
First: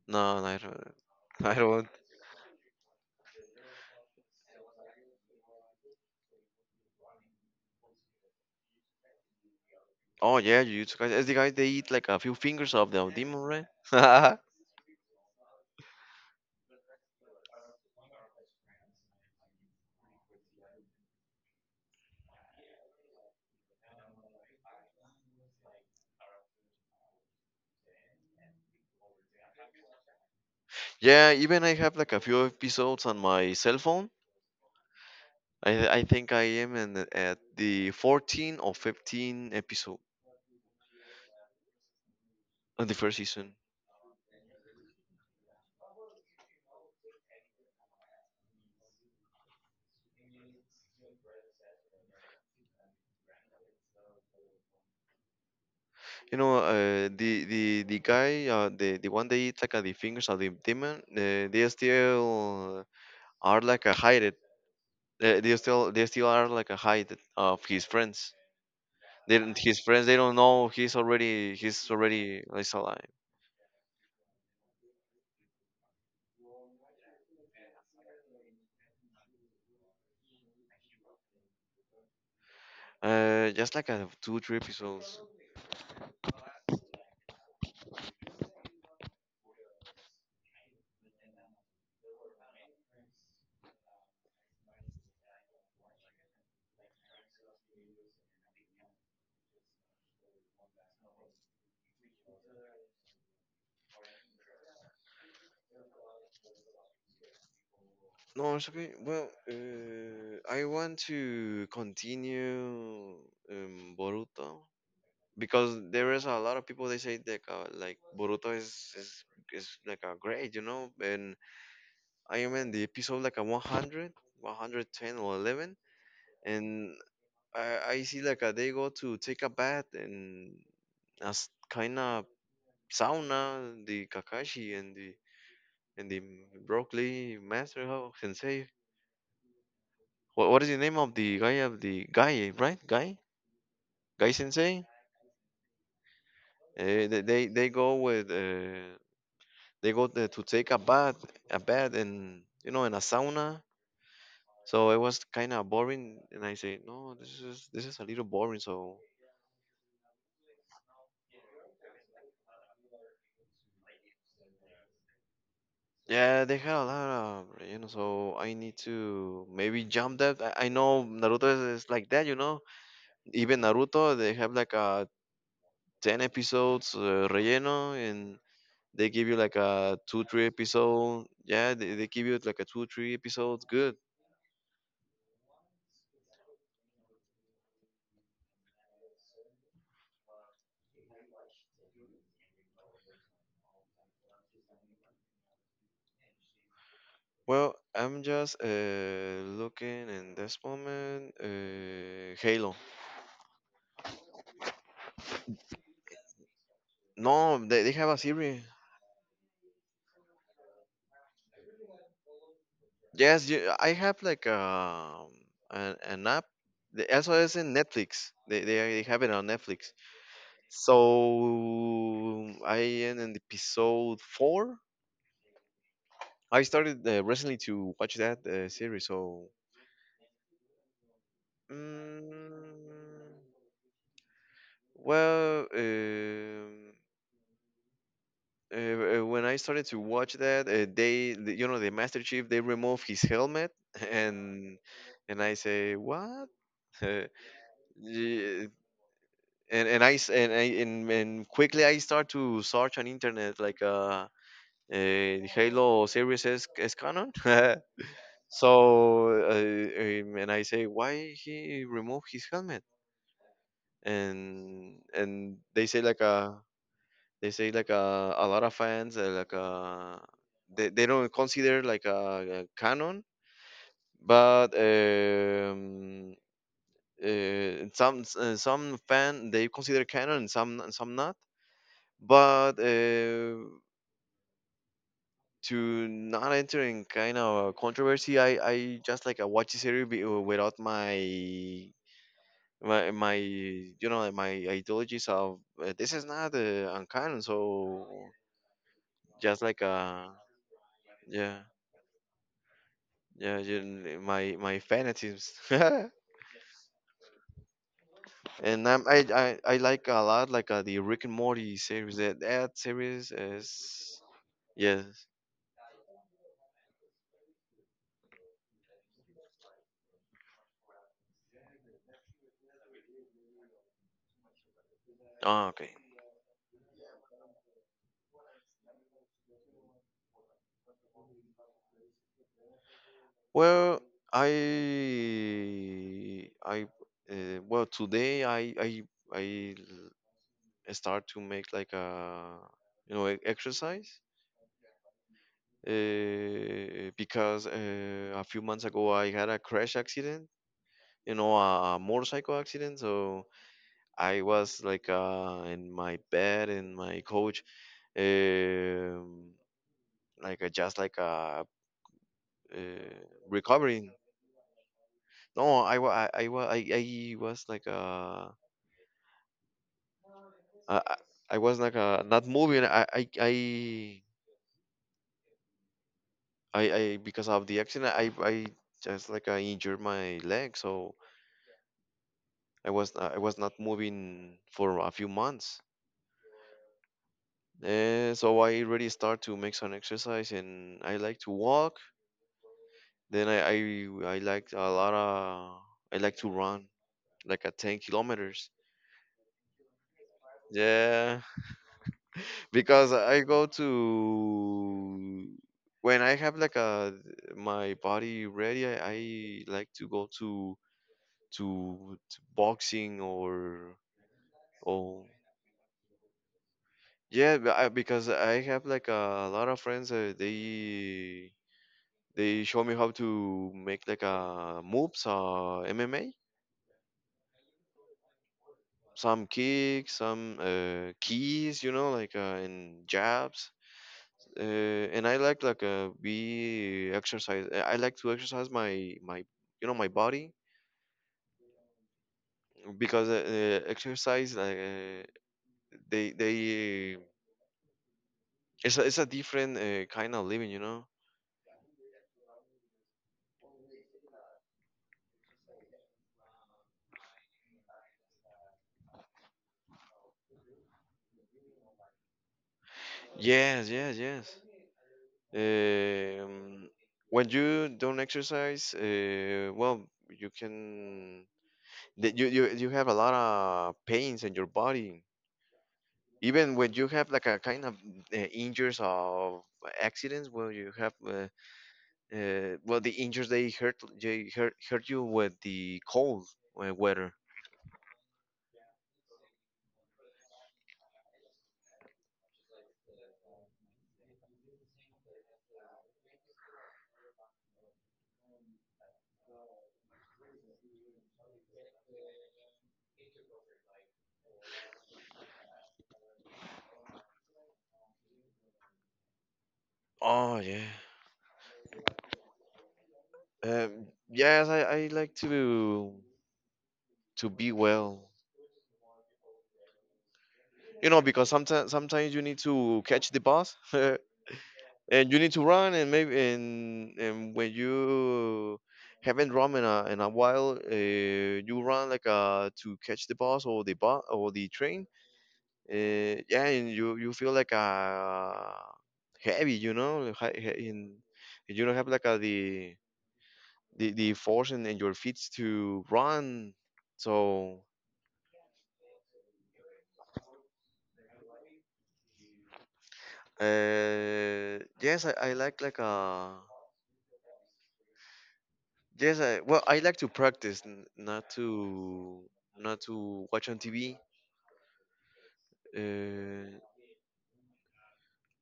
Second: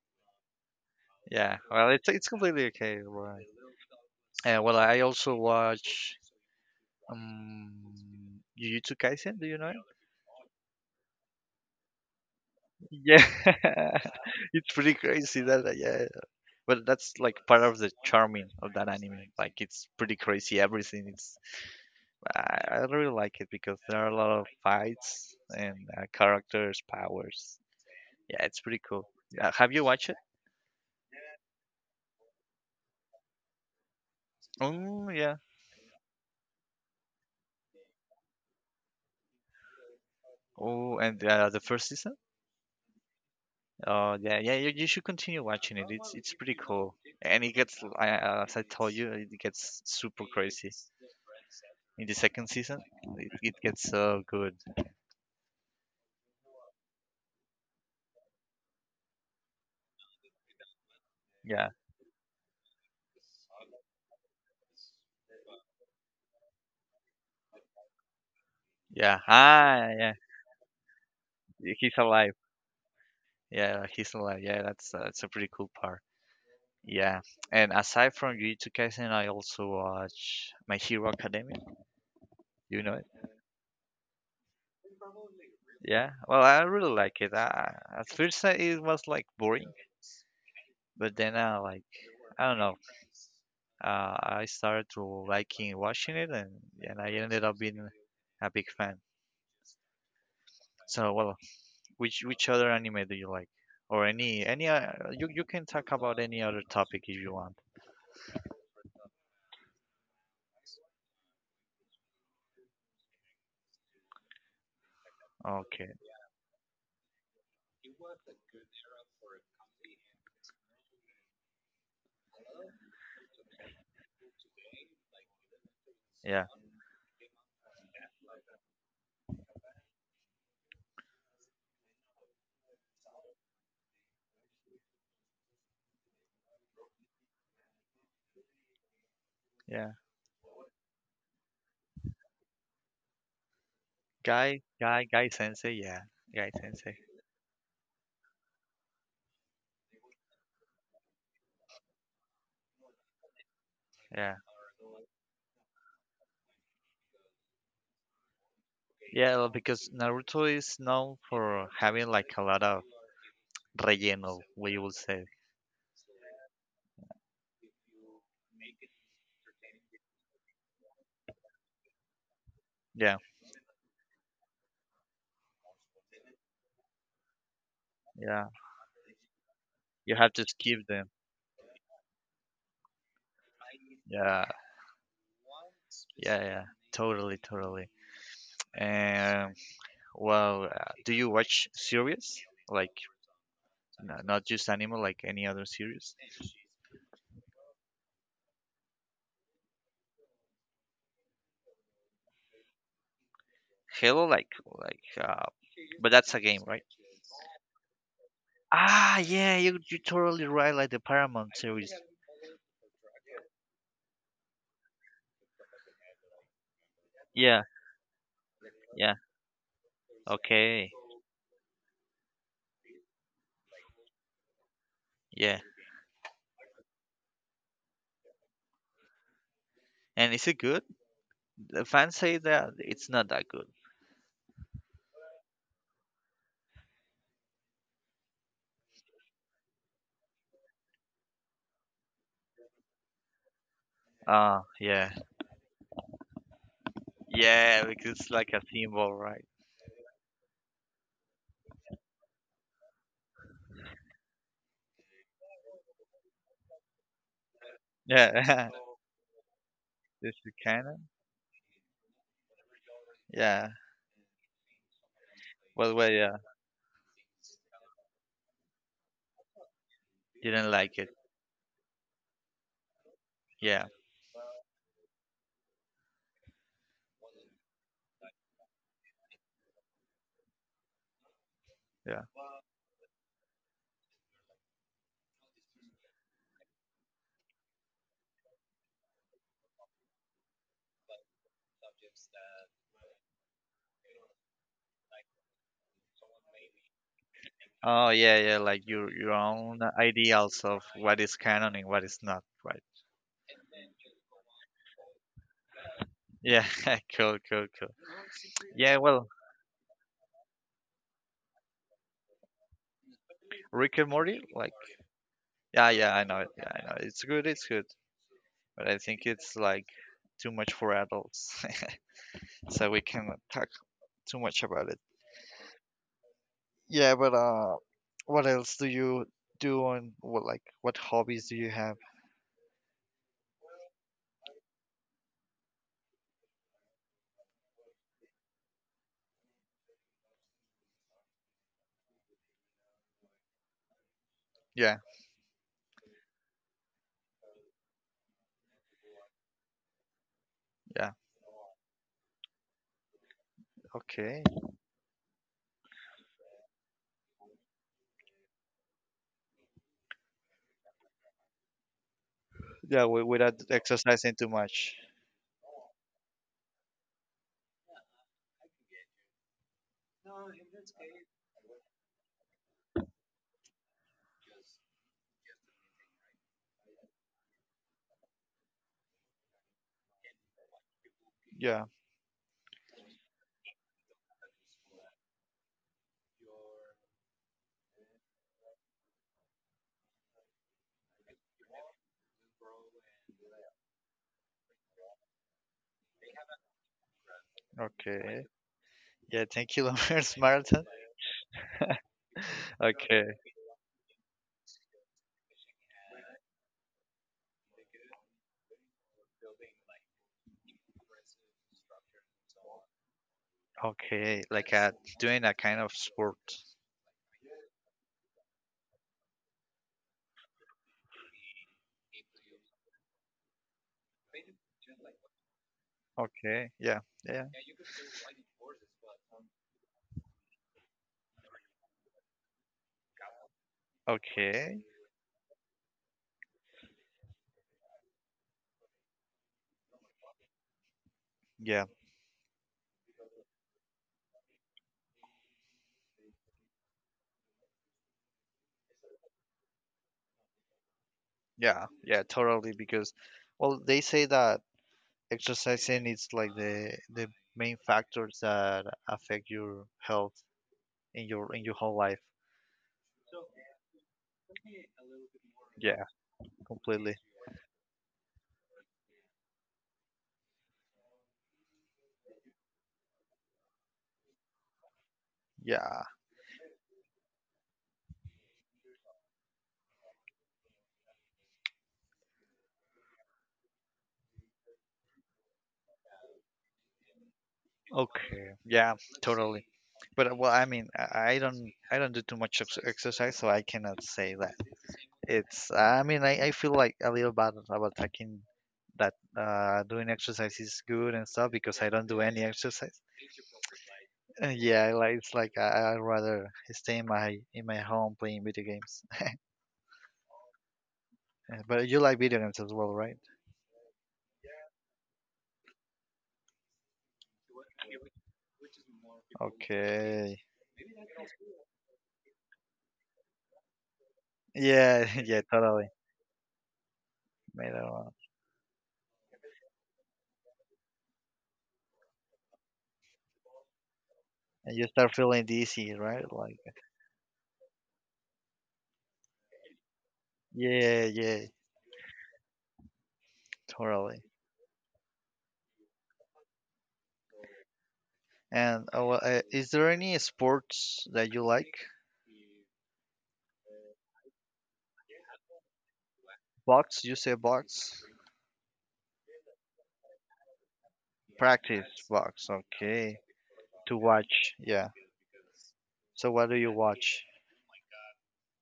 [SPEAKER 2] no, no, I don't. *laughs* I
[SPEAKER 1] Yeah,
[SPEAKER 2] don't.
[SPEAKER 1] well, it's completely okay. Well, well, I also watch um, Jujutsu Kaisen. Do you know it?
[SPEAKER 2] Oh yeah, Jujutsu guys. As the guys, they eat like a few fingers of the
[SPEAKER 1] Yeah,
[SPEAKER 2] demon,
[SPEAKER 1] *laughs*
[SPEAKER 2] right? *laughs*
[SPEAKER 1] it's pretty crazy that yeah, but that's like part of the charming of that anime. Like it's pretty crazy. Everything. I really like it because there are a lot of fights and characters, powers. Yeah, it's pretty cool. Have you watched it?
[SPEAKER 2] Yeah. Even I have like a few episodes on my cell phone.
[SPEAKER 1] Oh yeah.
[SPEAKER 2] I think I am in, at the 14 or 15 episode
[SPEAKER 1] Oh, and the first season?
[SPEAKER 2] on the first season.
[SPEAKER 1] Oh yeah, yeah. You should continue watching it. It's pretty cool, and it gets as I told you, it gets super crazy in the second season. It gets so good.
[SPEAKER 2] You know, the guy, the one that eat like the fingers of the demon, they
[SPEAKER 1] Yeah,
[SPEAKER 2] still are like a hide it. They still are like a hide of his friends.
[SPEAKER 1] yeah.
[SPEAKER 2] They don't, his
[SPEAKER 1] Ah,
[SPEAKER 2] friends,
[SPEAKER 1] yeah.
[SPEAKER 2] they don't know he's already he's
[SPEAKER 1] He's alive.
[SPEAKER 2] already like, he's alive.
[SPEAKER 1] Yeah, he's alive. Yeah, that's a pretty cool part. Yeah, and aside from Jujutsu Kaisen, I also watch My Hero Academia. You know it?
[SPEAKER 2] Just like two three episodes.
[SPEAKER 1] Yeah. Well, I really like it. At first, it was like boring, but then I like. I don't know. I started to liking watching it, and I ended up being a big fan. So, well, which other anime do you like, or any? You can talk about any other topic if you want.
[SPEAKER 2] No, it's okay. Well, I want to continue Boruto. Because
[SPEAKER 1] Okay.
[SPEAKER 2] there is a lot of people they say that like Boruto is like a great, and I am in the episode like a 100, 110 or 11,
[SPEAKER 1] Yeah.
[SPEAKER 2] and I see like they go to take a bath and as kind of sauna, the Kakashi and the Broccoli master how sensei.
[SPEAKER 1] Yeah.
[SPEAKER 2] What is the name of the guy right guy guy
[SPEAKER 1] Guy.
[SPEAKER 2] sensei?
[SPEAKER 1] Guy. Guy Sensei. Yeah. Guy
[SPEAKER 2] uh,
[SPEAKER 1] Sensei.
[SPEAKER 2] they go with they go there to take a bath, and in a sauna.
[SPEAKER 1] Yeah.
[SPEAKER 2] So it was kind of boring, and I say, no, this is a little boring. So
[SPEAKER 1] Yeah, well, because Naruto is known for having like a lot of relleno, we will say.
[SPEAKER 2] yeah, they had a lot of. So I need to maybe jump that. I know Naruto is like that.
[SPEAKER 1] Yeah.
[SPEAKER 2] Even Naruto, they have like a 10 episodes relleno, and
[SPEAKER 1] Yeah.
[SPEAKER 2] they give you like a
[SPEAKER 1] You
[SPEAKER 2] two
[SPEAKER 1] have to
[SPEAKER 2] three
[SPEAKER 1] skip them.
[SPEAKER 2] episode. Yeah, they give you like a two three episodes. Good.
[SPEAKER 1] Yeah, yeah, yeah. Totally, totally. And well, do you watch series? Like not just anime, like any other series?
[SPEAKER 2] Well, I'm just looking in this moment. Halo.
[SPEAKER 1] Halo, like like, uh, but that's a game, right?
[SPEAKER 2] No, they have a series.
[SPEAKER 1] Ah, yeah, you totally right. Like the Paramount series.
[SPEAKER 2] Yes, you, I have like an app. Also, it's
[SPEAKER 1] Yeah,
[SPEAKER 2] in Netflix. They
[SPEAKER 1] yeah.
[SPEAKER 2] have it on Netflix.
[SPEAKER 1] Okay,
[SPEAKER 2] So I am in episode four.
[SPEAKER 1] yeah.
[SPEAKER 2] I started recently to watch that series. So,
[SPEAKER 1] And is it good? The fans say that it's not
[SPEAKER 2] mm,
[SPEAKER 1] that good.
[SPEAKER 2] well, um, uh, when I started to watch that, the Master Chief, they remove his helmet, *laughs*
[SPEAKER 1] Ah,
[SPEAKER 2] and
[SPEAKER 1] yeah,
[SPEAKER 2] I say, what? *laughs* Uh,
[SPEAKER 1] yeah, because it's like a
[SPEAKER 2] y-
[SPEAKER 1] symbol, right?
[SPEAKER 2] and quickly I start to search on internet like Halo series S canon. *laughs*
[SPEAKER 1] Yeah,
[SPEAKER 2] So
[SPEAKER 1] *laughs* this
[SPEAKER 2] and
[SPEAKER 1] is
[SPEAKER 2] I say,
[SPEAKER 1] kind.
[SPEAKER 2] why he remove his helmet?
[SPEAKER 1] Yeah.
[SPEAKER 2] And
[SPEAKER 1] Well, well, yeah.
[SPEAKER 2] they say like a lot of fans
[SPEAKER 1] Didn't
[SPEAKER 2] they
[SPEAKER 1] like
[SPEAKER 2] they
[SPEAKER 1] it.
[SPEAKER 2] don't consider like a canon,
[SPEAKER 1] Yeah.
[SPEAKER 2] but some fan they consider canon and some some not.
[SPEAKER 1] Yeah.
[SPEAKER 2] But to not enter in kind of a controversy, I just like I watch the series without my my ideologies of this is not uncanon. So
[SPEAKER 1] Oh, yeah, yeah. Like your
[SPEAKER 2] just
[SPEAKER 1] own
[SPEAKER 2] like
[SPEAKER 1] ideals of what is
[SPEAKER 2] yeah.
[SPEAKER 1] canon and what is not, right?
[SPEAKER 2] Yeah, you, my fanatisms.
[SPEAKER 1] Yeah. *laughs* Cool, cool, cool.
[SPEAKER 2] *laughs* And
[SPEAKER 1] Yeah.
[SPEAKER 2] I
[SPEAKER 1] Well,
[SPEAKER 2] I I like a lot like the Rick and Morty series. That series
[SPEAKER 1] Rick and
[SPEAKER 2] is
[SPEAKER 1] Morty. Like,
[SPEAKER 2] yes.
[SPEAKER 1] yeah, yeah. I know it. Yeah, I know it. It's good. It's good, but I think it's like too much for adults, *laughs* so we cannot talk too much about it.
[SPEAKER 2] Oh, okay.
[SPEAKER 1] Yeah, but what else do you do on what like what hobbies do you have?
[SPEAKER 2] Well, I I well today I l- start to make like a exercise,
[SPEAKER 1] Yeah.
[SPEAKER 2] because a few months ago I had a crash accident.
[SPEAKER 1] Yeah.
[SPEAKER 2] You know, a motorcycle accident. So I
[SPEAKER 1] Okay.
[SPEAKER 2] was like in my bed, and my coach, um, like just like
[SPEAKER 1] Yeah,
[SPEAKER 2] uh,
[SPEAKER 1] without
[SPEAKER 2] recovering.
[SPEAKER 1] exercising too much.
[SPEAKER 2] No, I was like I, I I was like not moving. I because of the accident, I just like I injured my leg, so
[SPEAKER 1] Yeah.
[SPEAKER 2] I was not moving for a few months. So I really start to make some exercise, and I like to walk. Then I like a lot of I like to run like at 10
[SPEAKER 1] Okay.
[SPEAKER 2] kilometers.
[SPEAKER 1] Yeah, 10 kilometers marathon. *laughs*
[SPEAKER 2] Yeah, because
[SPEAKER 1] Okay.
[SPEAKER 2] I go to when I have like a my body ready, I like to go to, to boxing or
[SPEAKER 1] Okay. Like
[SPEAKER 2] or
[SPEAKER 1] doing a kind of sport.
[SPEAKER 2] yeah, because I have like a lot of friends. They show me how to make like a moves or MMA.
[SPEAKER 1] Okay. Yeah. Yeah.
[SPEAKER 2] Some kicks, some keys, like and jabs. Uh,
[SPEAKER 1] Okay.
[SPEAKER 2] and I like be exercise. I like to exercise my my my body,
[SPEAKER 1] Yeah.
[SPEAKER 2] because exercise like they it's a different kind of living.
[SPEAKER 1] Yeah. Yeah. Totally. Because, well, they say that exercising is like the main factors that affect your health in your whole life.
[SPEAKER 2] Yes, yes, yes.
[SPEAKER 1] Yeah.
[SPEAKER 2] Um,
[SPEAKER 1] Completely.
[SPEAKER 2] when you don't exercise, well, you can that you have a lot of pains in your body.
[SPEAKER 1] Yeah.
[SPEAKER 2] Even when you have like a kind of injuries of accidents, well, you have well the injuries they hurt you with the cold weather.
[SPEAKER 1] Okay. Yeah, totally. But well, I mean, I don't do too much exercise, so I cannot say that it's. I mean, I feel like a little bad about thinking that doing exercise is good and stuff because I don't do any exercise. *laughs* Yeah, I like it's like I'd rather stay in my home playing video games. *laughs*
[SPEAKER 2] Oh yeah,
[SPEAKER 1] But you like video games as well, right?
[SPEAKER 2] yes, I like to be well.
[SPEAKER 1] Okay.
[SPEAKER 2] Because sometimes you need to catch the bus, *laughs* and
[SPEAKER 1] Yeah, *laughs*
[SPEAKER 2] you
[SPEAKER 1] yeah,
[SPEAKER 2] need to
[SPEAKER 1] totally.
[SPEAKER 2] run, and maybe and when
[SPEAKER 1] Made a lot.
[SPEAKER 2] you haven't run in a while. You run like to catch the bus or the
[SPEAKER 1] And you
[SPEAKER 2] train.
[SPEAKER 1] start feeling dizzy, right? Like,
[SPEAKER 2] Yeah, and you feel like heavy, in
[SPEAKER 1] yeah, yeah,
[SPEAKER 2] and you don't have like the the
[SPEAKER 1] totally.
[SPEAKER 2] the force in your feet to run. So
[SPEAKER 1] And is there any sports that you like?
[SPEAKER 2] yes, I like
[SPEAKER 1] Box? You say box?
[SPEAKER 2] yes, I well, I like to practice, not
[SPEAKER 1] Practice
[SPEAKER 2] to
[SPEAKER 1] box. Okay.
[SPEAKER 2] watch on
[SPEAKER 1] To
[SPEAKER 2] TV.
[SPEAKER 1] watch. Yeah. So what do
[SPEAKER 2] Uh,
[SPEAKER 1] you watch?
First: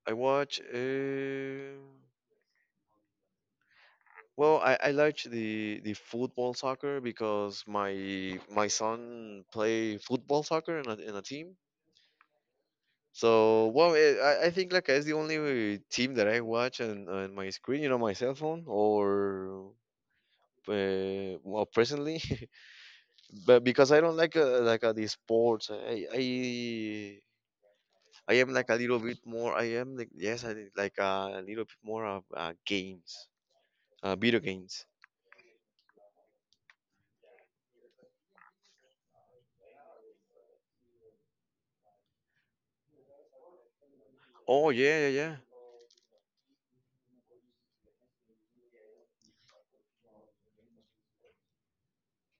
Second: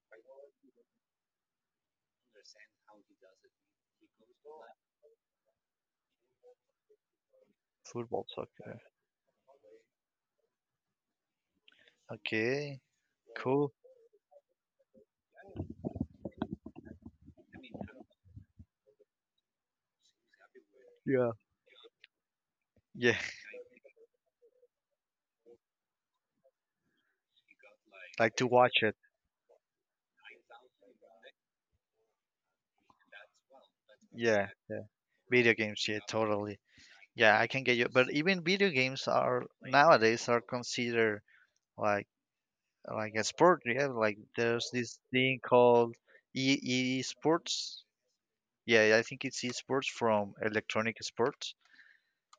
[SPEAKER 2] I watch. Well, I like the football soccer because
[SPEAKER 1] Football,
[SPEAKER 2] my
[SPEAKER 1] soccer.
[SPEAKER 2] son play football soccer in a team.
[SPEAKER 1] Okay.
[SPEAKER 2] So
[SPEAKER 1] Cool.
[SPEAKER 2] well, I think like it's the only team that I watch on my screen, my cell phone or
[SPEAKER 1] Yeah.
[SPEAKER 2] well presently, *laughs*
[SPEAKER 1] Yeah. *laughs*
[SPEAKER 2] but because I don't like the sports. I
[SPEAKER 1] Like to
[SPEAKER 2] am like a
[SPEAKER 1] watch it.
[SPEAKER 2] little bit more. I am like yes. I like a little bit more of games, video
[SPEAKER 1] Yeah, yeah.
[SPEAKER 2] games.
[SPEAKER 1] Video games, yeah, totally. Yeah, I can get you. But even video games are nowadays are considered like like a sport. Yeah, like there's
[SPEAKER 2] Oh
[SPEAKER 1] this
[SPEAKER 2] yeah, yeah, yeah.
[SPEAKER 1] thing called e esports. Yeah, I think it's esports from Electronic Sports,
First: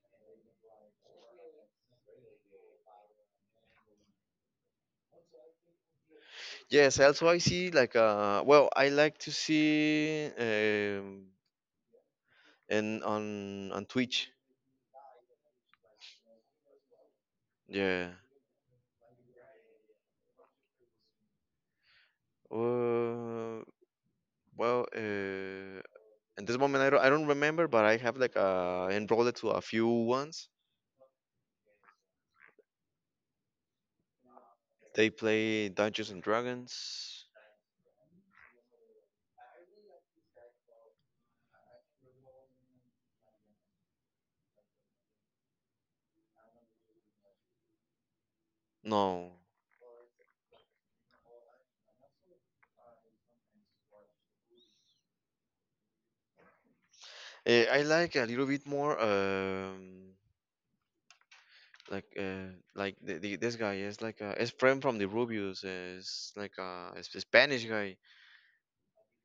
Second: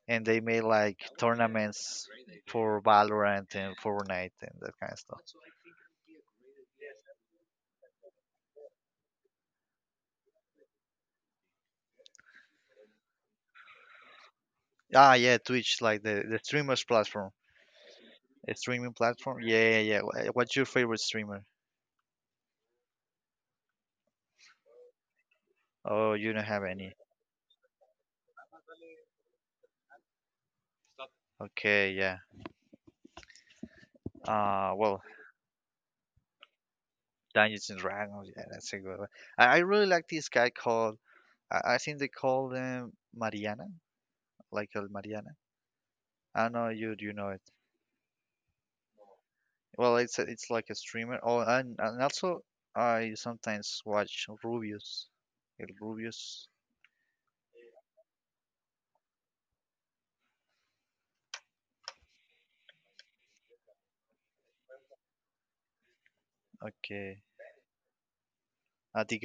[SPEAKER 1] and they made like tournaments for Valorant and Fortnite and that kind of stuff.
[SPEAKER 2] Yes, also I see like I like to see and on Twitch.
[SPEAKER 1] Ah, yeah, Twitch, like the streamers platform,
[SPEAKER 2] Yeah.
[SPEAKER 1] a streaming platform. Yeah, yeah, yeah. What's your favorite streamer?
[SPEAKER 2] Uh, well
[SPEAKER 1] Oh, you don't
[SPEAKER 2] in this
[SPEAKER 1] have
[SPEAKER 2] moment
[SPEAKER 1] any.
[SPEAKER 2] I don't remember, but I have like enrolled to a few ones.
[SPEAKER 1] Okay, yeah. Well,
[SPEAKER 2] They play Dungeons and Dragons.
[SPEAKER 1] Dungeons and Dragons. Yeah, that's a good one. I really like this guy called I think they call them Mariana, like El Mariana. I don't know you do you know it.
[SPEAKER 2] No.
[SPEAKER 1] Well, it's a, it's like a streamer. Oh, and also I sometimes watch Rubius. El Rubius.
[SPEAKER 2] I like a little bit more this guy is like his friend from the Rubius is like it's a
[SPEAKER 1] Okay.
[SPEAKER 2] Spanish guy.
[SPEAKER 1] The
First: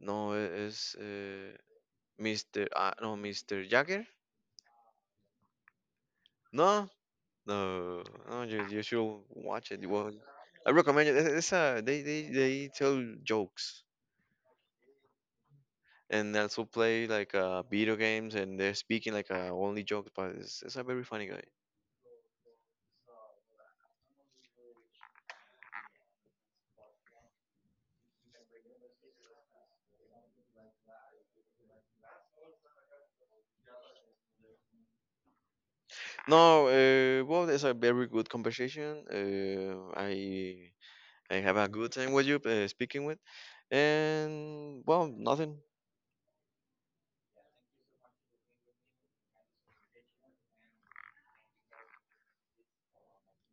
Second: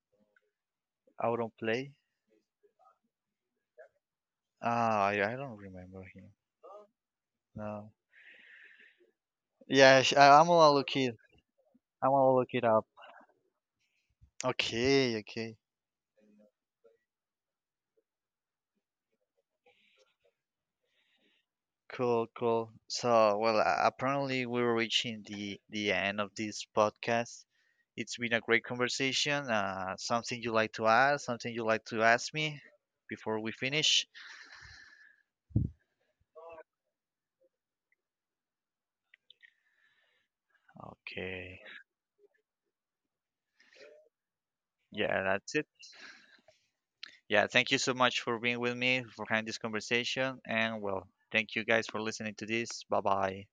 [SPEAKER 2] No, it is.
[SPEAKER 1] not play.
[SPEAKER 2] Mr. Mr. Jagger?
[SPEAKER 1] Ah, I don't remember him.
[SPEAKER 2] No,
[SPEAKER 1] No.
[SPEAKER 2] no, no. You should watch it.
[SPEAKER 1] Yeah,
[SPEAKER 2] Well,
[SPEAKER 1] I, I'm
[SPEAKER 2] I
[SPEAKER 1] gonna look
[SPEAKER 2] recommend it.
[SPEAKER 1] it.
[SPEAKER 2] It's
[SPEAKER 1] I'm
[SPEAKER 2] they
[SPEAKER 1] gonna look it
[SPEAKER 2] they
[SPEAKER 1] up.
[SPEAKER 2] tell jokes
[SPEAKER 1] Okay, okay.
[SPEAKER 2] and also play like video games, and they're speaking like only jokes. But it's a very funny guy.
[SPEAKER 1] Cool, cool. So, well, apparently we're reaching the end of this podcast. It's been a great conversation. Something you like to add? Something you like to ask me before we finish?
[SPEAKER 2] No, well, it's a very good conversation. I have
[SPEAKER 1] Okay.
[SPEAKER 2] a good time with you speaking with, and well,
[SPEAKER 1] Yeah, that's
[SPEAKER 2] nothing.
[SPEAKER 1] it. Yeah, thank you so much for being with me, for having this conversation, and well, thank you guys for listening to this. Bye bye.